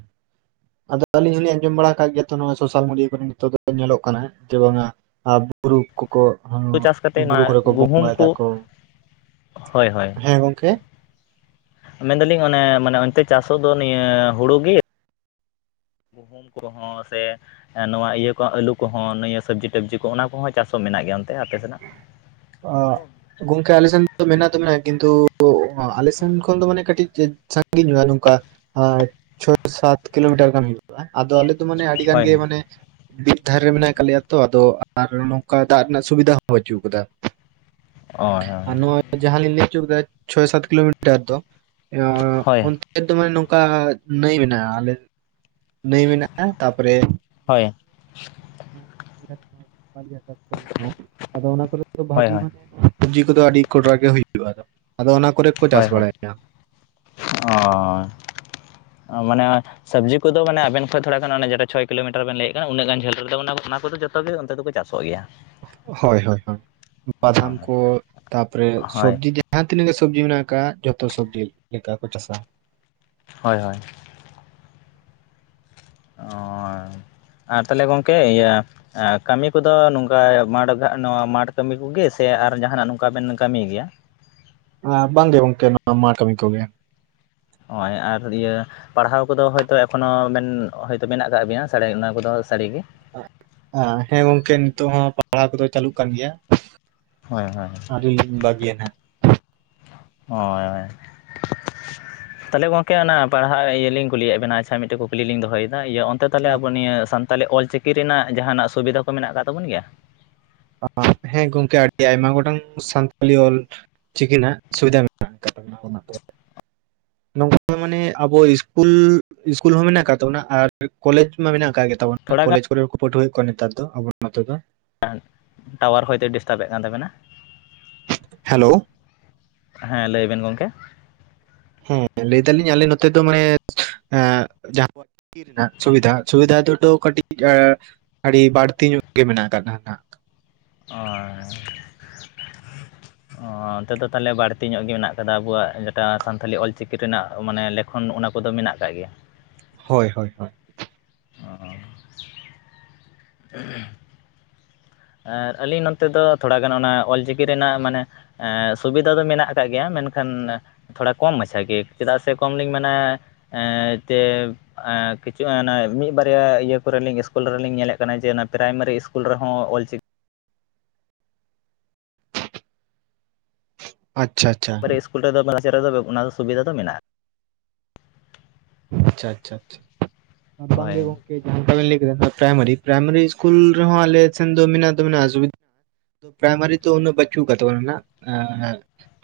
ᱟᱫᱚ ᱟᱞᱤᱧ ᱦᱚᱞᱤᱧ ᱟᱸᱡᱚᱢ ᱵᱟᱲᱟ ᱠᱟᱜ ᱜᱮᱭᱟ ᱛᱚ ᱱᱚᱣᱟ ᱥᱳᱥᱟᱞ ᱢᱤᱰᱤᱭᱟ ᱠᱚᱨᱮ ᱱᱤᱛᱚᱜ ᱫᱚ ᱧᱮᱞᱚᱜ ᱠᱟᱱᱟ ᱡᱮ ᱵᱟᱝ-ᱟ ᱟᱨ ᱵᱩᱨᱩ ᱠᱚᱠᱚ ᱦᱩᱲᱩ ᱪᱟᱥ ᱠᱟᱛᱮᱫ ᱵᱩᱨᱩ ᱱᱚᱣᱟ ᱠᱚᱨᱮ ᱠᱚ ᱜᱩᱦᱩᱢ ᱵᱚᱸᱜᱟᱭ ᱠᱚ ᱫᱟᱠᱚ ᱦᱳᱭ ᱦᱳᱭ ᱦᱮᱸ ᱜᱚᱢᱠᱮ ᱢᱮᱱᱫᱟᱞᱤᱧ ᱚᱱᱮ ᱢᱟᱱᱮ ᱚᱱᱛᱮ ᱪᱟᱥᱚᱜ ᱫᱚ ᱱᱤᱭᱟᱹ ᱦᱩᱲᱩ ᱜᱮ ᱜᱩᱦᱩᱢ ᱠᱚᱦᱚᱸ ᱥᱮ ᱱᱚᱣᱟ ᱤᱭᱟᱹ ᱠᱚ ᱟᱹᱞᱩ ᱠᱚᱦᱚᱸ ᱱᱤᱭᱟᱹ ᱥᱚᱵᱽᱡᱤ ᱴᱚᱵᱡᱤ ᱠᱚ ᱚᱱᱟ ᱠᱚᱦᱚᱸ ᱪᱟᱥ ᱦᱚᱸ ᱢᱮᱱᱟᱜ ᱜᱮᱭᱟ ᱚᱱᱛᱮ ᱟᱯᱮ ᱥᱮᱱᱟᱜ ᱚ ᱜᱚᱝᱠᱮ ᱟᱞᱮ ᱥᱮᱱ ᱫᱚ ᱢᱮᱱᱟᱜ ᱫᱚ ᱢᱮᱱᱟᱜ-ᱟ ᱠᱤᱱᱛᱩ ᱟᱞᱮ ᱥᱮᱱ ᱠᱷᱚᱱ ᱫᱚ ᱢᱟᱱᱮ ᱠᱟᱹᱴᱤᱡ ᱥᱟᱜᱤᱧ ᱧᱚᱜᱼᱟ ᱱᱚᱝᱠᱟ ᱪᱷᱚ ᱥᱟᱛ ᱠᱤᱞᱳᱢᱤᱴᱟᱨ ᱜᱟᱱ ᱦᱩᱭᱩᱜᱼᱟ ᱟᱫᱚ ᱟᱞᱮ ᱫᱚ ᱢᱟᱱᱮ ᱟᱹᱰᱤ ᱜᱟᱱ ᱦᱳᱭ ᱜᱮ ᱢᱟᱱᱮ ᱵᱤᱨ ᱫᱷᱟᱨᱮ ᱨᱮ ᱢᱮᱱᱟᱜ ᱠᱟᱜ ᱞᱮᱭᱟ ᱛᱚ ᱟᱫᱚ ᱟᱨ ᱱᱚᱝᱠᱟ ᱫᱟᱜ ᱨᱮᱱᱟᱜ ᱥᱩᱵᱤᱫᱷᱟ ᱦᱚᱸ ᱵᱟᱹᱪᱩᱜ ᱠᱟᱫᱟ ᱦᱳᱭ ᱟᱨ ᱱᱚᱜᱼᱚᱭ ᱡᱟᱦᱟᱸ ᱞᱤᱧ ᱞᱟᱹᱭ ᱦᱚᱪᱚ ᱠᱮᱫᱟ ᱪᱷᱚᱭ ᱥᱟᱛ ᱠᱤᱞᱳᱢᱤᱴᱟᱨ ᱫᱚ ᱦᱳᱭ ᱚᱱᱛᱮ ᱫᱚ ᱢᱟᱱᱮ ᱱᱚᱝᱠᱟ ᱱᱟᱹᱭ ᱢᱮᱱᱟᱜᱼᱟ ᱟᱞᱮ ᱱᱟᱹᱭ ᱢᱮᱱᱟᱜᱼᱟ ᱛᱟᱯᱚᱨᱮ ᱦᱳᱭ ᱢᱮᱱᱟᱜᱼᱟ ᱟᱫᱚ ᱚᱱᱟ ᱠᱚᱨᱮ ᱫᱚ ᱦᱳᱭ ᱵᱷᱟᱜᱤ ᱦᱳᱭ ᱢᱟᱱᱮ ᱥᱚᱵᱡᱤ ᱠᱚᱫᱚ ᱟᱹᱰᱤ ᱠᱚᱰᱨᱟ ᱜᱮ ᱦᱩᱭᱩᱜᱼᱟ ᱟᱫᱚ ᱚᱱᱟ ᱠᱚᱨᱮ ᱠᱚ ᱪᱟᱥ ᱦᱳᱭ ᱦᱳᱭ ᱵᱟᱲᱟᱭᱟ ᱚ ᱢᱟᱱᱮ ᱥᱚᱵᱡᱤ ᱠᱚᱫᱚ ᱢᱟᱱᱮ ᱟᱵᱮᱱ ᱠᱷᱚᱱ ᱛᱷᱚᱲᱟ ᱠᱷᱟᱱᱮ ᱡᱮᱴᱟ ᱪᱷᱚᱭ ᱠᱤᱞᱳᱢᱤᱴᱟᱨ ᱵᱮᱱ ᱞᱟᱹᱭᱮᱫ ᱠᱟᱱᱟ ᱩᱱᱟᱹ ᱜᱟᱱ ᱡᱷᱟᱹᱞ ᱨᱮᱫᱚ ᱚᱱᱟ ᱠᱚ ᱡᱚᱛᱚ ᱛᱚᱵᱮ ᱚᱱᱛᱮ ᱫᱚᱠᱚ ᱪᱟᱥᱚᱜ ᱜᱮᱭᱟ ᱦᱳᱭ ᱦᱳᱭ ᱵᱟᱫᱟᱢ ᱦᱳᱭ ᱠᱚ ᱛᱟᱯᱚᱨᱮ ᱥᱚᱵᱡᱤ ᱡᱟᱦᱟᱸ ᱛᱤᱱᱟᱹᱜ ᱜᱮ ᱥᱚᱵᱽᱡᱤ ᱢᱮᱱᱟᱜ ᱟᱠᱟᱫ ᱡᱷᱚᱛᱚ ᱥᱚᱵᱡᱤ ᱞᱮᱠᱟ ᱠᱚ ᱪᱟᱥᱟ ᱦᱳᱭ ᱦᱳᱭ ᱚ ᱟᱨ ᱛᱟᱦᱚᱞᱮ ᱜᱚᱢᱠᱮ ᱤᱭᱟᱹ ᱠᱟᱹᱢᱤ ᱠᱚᱫᱚ ᱱᱚᱝᱠᱟ ᱢᱟᱴ ᱱᱚᱣᱟ ᱢᱟᱴᱷ ᱠᱟᱹᱢᱤ ᱠᱚᱜᱮ ᱥᱮ ᱟᱨ ᱡᱟᱦᱟᱱᱟᱜ ᱱᱚᱝᱠᱟ ᱵᱮᱱ ᱠᱟᱹᱢᱤ ᱜᱮᱭᱟ ᱟᱨ ᱵᱟᱝ ᱜᱮ ᱜᱚᱝᱠᱮ ᱱᱣᱟ ᱢᱟᱴ ᱠᱟᱢᱤ ᱠᱚᱜᱮ ᱱᱚᱜᱼᱚᱭ ᱟᱨ ᱤᱭᱟᱹ ᱯᱟᱲᱦᱟᱣ ᱠᱚᱫᱚ ᱦᱳᱭᱛᱳ ᱮᱠᱷᱚᱱᱳ ᱢᱮᱱ ᱦᱚᱭᱛᱳ ᱢᱮᱱᱟᱜ ᱟᱠᱟᱟᱜ ᱵᱤᱱᱟ ᱚᱱᱟ ᱠᱚᱫᱚ ᱥᱟᱹᱨᱤᱜ ᱜᱮ ᱦᱮᱸ ᱜᱚᱝᱠᱮ ᱱᱤᱛᱚᱜ ᱦᱚᱸ ᱯᱟᱲᱦᱟᱣ ᱠᱚᱫᱚ ᱪᱟᱹᱞᱩᱜ ᱠᱟᱱ ᱜᱮᱭᱟ ᱦᱳᱭ ᱦᱳᱭ ᱟᱰᱤᱭ ᱵᱟᱹᱜᱭᱱᱟ ᱦᱳᱸᱭ ᱛᱟᱦᱚᱞᱮ ᱜᱚᱢᱠᱮ ᱚᱱᱟ ᱯᱟᱲᱦᱟᱜ ᱤᱭᱟᱹ ᱞᱤᱧ ᱠᱩᱞᱤᱭᱮᱫ ᱵᱮᱱᱟ ᱟᱪᱪᱷᱟ ᱢᱤᱫᱴᱮᱱ ᱠᱩᱠᱞᱤ ᱞᱤᱧ ᱫᱚᱦᱚᱭᱮᱫᱟ ᱤᱭᱟᱹ ᱛᱟᱦᱚᱞᱮ ᱟᱵᱚ ᱱᱤᱭᱟᱹ ᱥᱟᱱᱟᱞᱤ ᱚᱞᱪᱤᱠᱤ ᱨᱮᱱᱟᱜ ᱡᱟᱦᱟᱱᱟᱜ ᱥᱩᱵᱤᱫᱷᱟ ᱠᱚ ᱢᱮᱱᱟᱜ ᱟᱠᱟᱫ ᱛᱟᱵᱚᱱ ᱜᱮᱭᱟ ᱦᱮᱸ ᱜᱚᱝᱠᱮ ᱟᱹᱰᱤ ᱟᱭᱢᱟ ᱜᱚᱴᱟᱝ ᱥᱟᱱᱛᱟᱞᱤ ᱚᱞ ᱪᱤᱠᱤᱱᱟᱜ ᱥᱩᱵᱤᱫᱟ ᱢᱮᱱᱟᱜ ᱟᱠᱟᱫ [unintelligible] [inaudible] ᱱᱚᱝᱠᱟ ᱢᱟᱱᱮ ᱟᱵᱚ ᱤᱥᱠᱩᱞ ᱤᱥᱠᱩᱞ ᱦᱚᱸ ᱢᱮᱱᱟᱜ ᱟᱠᱟᱫ ᱛᱟᱵᱚᱱᱟ ᱟᱨ ᱠᱚᱞᱮᱡᱽ ᱢᱟ ᱢᱮᱱᱟᱜ ᱟᱠᱟᱟᱜ ᱜᱮ ᱛᱵᱚᱱᱟ ᱛᱷᱚᱲᱟ ᱜᱟᱱ ᱠᱚᱞᱮᱡᱽ ᱠᱚᱨᱮ ᱦᱚᱠᱚ ᱯᱟᱹᱴᱷᱣᱟᱹ ᱭᱩᱜ ᱠᱚ ᱠᱟᱱᱟ ᱱᱮᱛᱟᱨ ᱫᱚ ᱟᱵᱚᱛᱚ ᱫᱚ ᱴᱟᱣᱟᱨ ᱦᱚᱭᱛᱳ ᱰᱤᱥᱴᱟᱵ ᱮᱫ ᱠᱟᱱ ᱛᱟᱵᱮᱱᱟ ᱦᱮᱞᱳ ᱦᱮᱸ ᱞᱟᱹᱭᱵᱤᱱ ᱜᱚᱢᱠᱮ ᱦᱮᱸ ᱞᱟᱹᱭ ᱫᱟᱞᱤᱧ ᱟᱞᱮ ᱱᱚᱛᱮ ᱫᱚ ᱢᱟᱱᱮ ᱮ ᱡᱟᱦᱟᱸ ᱨᱮᱱᱟᱜ ᱥᱩᱵᱤᱫᱷᱟ ᱥᱩᱵᱤᱫᱷᱟ ᱫᱚ ᱠᱟᱹᱴᱤᱡ ᱟᱹᱰᱤ ᱵᱟᱹᱲᱛᱤ ᱧᱚᱜ ᱜᱮ ᱢᱮᱱᱟᱜ ᱟᱠᱟᱫᱟ ᱚ ᱚ ᱚᱱᱛᱮ ᱫᱚ ᱛᱟᱦᱚᱞᱮ ᱵᱟᱹᱲᱛᱤ ᱧᱚᱜ ᱜᱮ ᱢᱮᱱᱟᱜ ᱟᱠᱟᱫᱟ ᱟᱵᱚᱣᱟᱜ ᱡᱮᱴᱟ ᱥᱟᱱᱛᱷᱟᱤ ᱚᱞᱪᱤᱠᱤ ᱨᱮᱱᱟᱜ ᱢᱟᱱᱮ ᱮᱠᱷᱚᱱ ᱚᱱᱟ ᱠᱚᱫᱚ ᱢᱮᱱᱟᱜ ᱟᱠᱟᱫ ᱜᱮᱭᱟ ᱦᱳᱭ ᱦᱳᱭ ᱦᱳᱭ ᱟᱨ [unintelligible] ᱟᱨ ᱟᱹᱞᱤᱧ ᱱᱚᱛᱮ ᱫᱚ ᱛᱷᱚᱲᱟ ᱜᱟᱱ ᱚᱱᱟ ᱚᱞᱪᱤᱠᱤ ᱨᱮᱱᱟᱜ ᱢᱟᱱᱮ ᱮ ᱥᱩᱵᱤᱫᱷᱟ ᱫᱚ ᱢᱮᱱᱟᱜ ᱟᱠᱟᱟᱜ ᱜᱮᱭᱟ ᱢᱮᱱᱠᱷᱟᱱ ᱛᱷᱚᱲᱟ ᱠᱚᱢ ᱢᱟᱪᱷᱟ ᱜᱮ ᱪᱮᱫᱟᱜ ᱥᱮ ᱠᱚᱢ ᱞᱤᱧ ᱢᱮᱱᱟ ᱮ ᱛᱮ ᱠᱤᱪᱷᱩ ᱢᱤᱫ ᱵᱟᱨᱭᱟ ᱤᱭᱟᱹ ᱠᱚᱨᱮ ᱞᱤᱧ ᱤᱥᱠᱩᱞ ᱨᱮᱞᱤᱧ ᱧᱮᱞᱮᱫ ᱠᱟᱱᱟ ᱡᱮ ᱯᱨᱟᱭᱢᱟᱨᱤ ᱤᱥᱠᱩᱞ ᱨᱮᱦᱚᱸ ᱚᱞᱪᱤᱠᱤ ᱪᱤᱠᱤ ᱟᱪᱪᱷᱟ ᱟᱪᱪᱷᱟ ᱥᱠᱩᱞ ᱨᱮᱫᱚ ᱵᱟᱪᱟᱨ ᱨᱮᱫᱚ ᱚᱱᱟ ᱫᱚ ᱥᱩᱵᱤᱫᱟ ᱫᱚ ᱢᱮᱱᱟᱜᱼᱟ ᱟᱪᱪᱷᱟ ᱟᱪᱪᱷᱟ ᱟᱪᱪᱷᱟ ᱦᱳᱭ ᱵᱟᱝᱜᱮ ᱜᱚᱝᱠᱮ ᱡᱟᱦᱟ ᱞᱮᱠᱟ ᱵᱮᱱ ᱞᱟᱹᱭ ᱠᱮᱫᱟ ᱯᱨᱟᱭᱢᱟᱨᱤ ᱯᱨᱟᱭᱢᱟᱨᱤ ᱤᱥᱠᱩᱞ ᱨᱮᱦᱚᱸ ᱟᱞᱮ ᱥᱮᱱ ᱫᱚ ᱢᱮᱱᱟᱜ ᱫᱚ ᱢᱮᱱᱟᱜᱼᱟ ᱥᱩᱵᱤᱷᱟ ᱯᱨᱟᱭᱢᱟᱨᱤ ᱫᱚ ᱩᱱᱟᱹᱜ ᱵᱟᱪᱩᱜ ᱟᱠᱟᱫ ᱛᱟᱵᱚᱱᱟ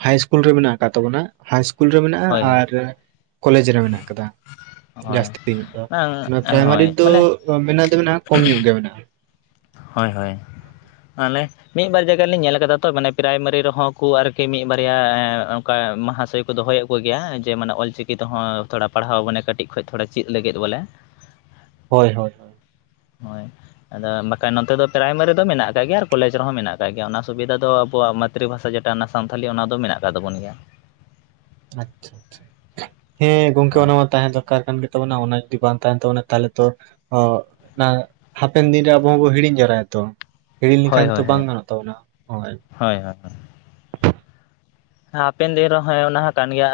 ᱦᱟᱭ ᱤᱥᱠᱩᱞ ᱨᱮ ᱢᱮᱱᱟᱜ ᱟᱠᱟᱫ ᱛᱟᱵᱚᱱᱟ ᱦᱟᱭ ᱤᱥᱠᱩᱞ ᱨᱮ ᱢᱮᱱᱟᱜᱼᱟ ᱦᱳᱭ ᱦᱳᱭ ᱟᱨ ᱠᱚᱞᱮᱡᱽ ᱨᱮ ᱢᱮᱱᱟᱜ ᱟᱠᱟᱫᱟ ᱦᱳᱭ ᱡᱟᱹᱥᱛᱤ ᱧᱚᱜ ᱫᱚ ᱵᱟᱝ ᱚᱱᱟ ᱦᱳᱭ ᱯᱨᱟᱭᱢᱟᱨᱤ ᱫᱚ ᱵᱚᱞᱮ ᱢᱮᱱᱟᱜ ᱫᱚ ᱢᱮᱱᱟᱜᱼᱟ ᱠᱚᱢ ᱧᱚᱜ ᱜᱮ ᱢᱮᱱᱟᱜᱼᱟ ᱦᱳᱭ ᱦᱳᱭ ᱟᱞᱮ ᱢᱤᱫ ᱵᱟᱨ ᱡᱟᱭᱜᱟ ᱨᱮ ᱞᱤᱧ ᱧᱮᱞ ᱟᱠᱟᱫᱟ ᱛᱚ ᱢᱟᱱᱮ ᱯᱨᱟᱭᱢᱟᱨᱤ ᱨᱮᱦᱚᱸ ᱠᱚ ᱟᱨᱠᱤ ᱢᱤᱫ ᱵᱟᱨᱭᱟ ᱚᱱᱠᱟ ᱢᱟᱦᱟᱥᱚᱭ ᱠᱚ ᱫᱚᱦᱚᱭᱮᱫ ᱠᱚᱜᱮᱭᱟ ᱡᱮ ᱢᱟᱱᱮ ᱚᱞ ᱪᱤᱠᱤ ᱛᱮᱦᱚᱸ ᱛᱷᱚᱲᱟ ᱯᱟᱲᱦᱟᱣ ᱵᱚᱞᱮ ᱠᱟᱹᱴᱤᱡ ᱠᱷᱚᱱ ᱛᱷᱚᱲᱟ ᱪᱮᱫ ᱞᱟᱹᱜᱤᱫ ᱵᱚᱞᱮ ᱦᱳᱭ ᱦᱳᱭ ᱦᱳᱭ ᱦᱳᱭ ᱟᱫᱚ ᱵᱟᱠᱷᱟᱱ ᱱᱚᱛᱮ ᱫᱚ ᱯᱨᱟᱭᱢᱟᱨᱤ ᱫᱚ ᱢᱮᱱᱟᱜ ᱟᱠᱟᱫ ᱜᱮᱭᱟ ᱟᱨ ᱠᱚᱞᱮᱡᱽ ᱨᱮᱦᱚᱸ ᱢᱮᱱᱟᱜ ᱟᱠᱟᱫ ᱜᱮᱭᱟ ᱚᱱᱟ ᱥᱩᱵᱤᱫᱷᱟ ᱫᱚ ᱟᱵᱚᱣᱟᱜ ᱢᱟᱛᱨᱤ ᱵᱷᱟᱥᱟ ᱡᱮᱴᱟ ᱚᱱᱟ ᱥᱟᱱᱛᱷᱟᱞᱤ ᱚᱱᱟ ᱫᱚ ᱢᱮᱱᱟᱜ ᱟᱠᱟᱫ ᱛᱟᱵᱚᱱ ᱜᱮᱭᱟ ᱟᱪᱪᱷᱟ ᱟᱪᱪᱷᱟ ᱦᱮᱸ ᱜᱚᱝᱠᱮ ᱦᱳᱭ ᱚᱱᱟ ᱢᱟ ᱛᱟᱦᱮᱸ ᱫᱚᱨᱠᱟᱨ ᱠᱟᱱ ᱜᱮ ᱛᱚᱱᱟ ᱚᱱᱟ ᱡᱩᱫᱤ ᱵᱟᱝ ᱛᱟᱦᱮᱱ ᱛᱟᱵᱚᱱᱟ ᱛᱟᱦᱚᱞᱮ ᱛᱚ ᱚ ᱚᱱᱟ ᱦᱟᱯᱮᱱ ᱫᱤᱱᱨᱮ ᱟᱵᱚ ᱦᱚᱵᱚ ᱦᱤᱲᱤᱧ ᱡᱟᱣᱨᱟᱭᱟ ᱛᱚ ᱦᱤᱲᱤᱧ ᱦᱳᱭ ᱞᱮᱠᱷᱟᱱ ᱛᱚ ᱦᱳᱭ ᱵᱟᱝ ᱦᱳᱭ ᱜᱟᱱᱚᱜ ᱛᱟᱵᱚᱱᱟ ᱦᱚᱭ ᱦᱳᱭ ᱦᱳᱭ ᱦᱳᱭ ᱮ ᱦᱟᱯᱮᱱ ᱫᱤᱱ ᱨᱮᱦᱮᱸ ᱚᱱᱟ ᱦᱚ ᱠᱟᱱ ᱜᱮᱭᱟ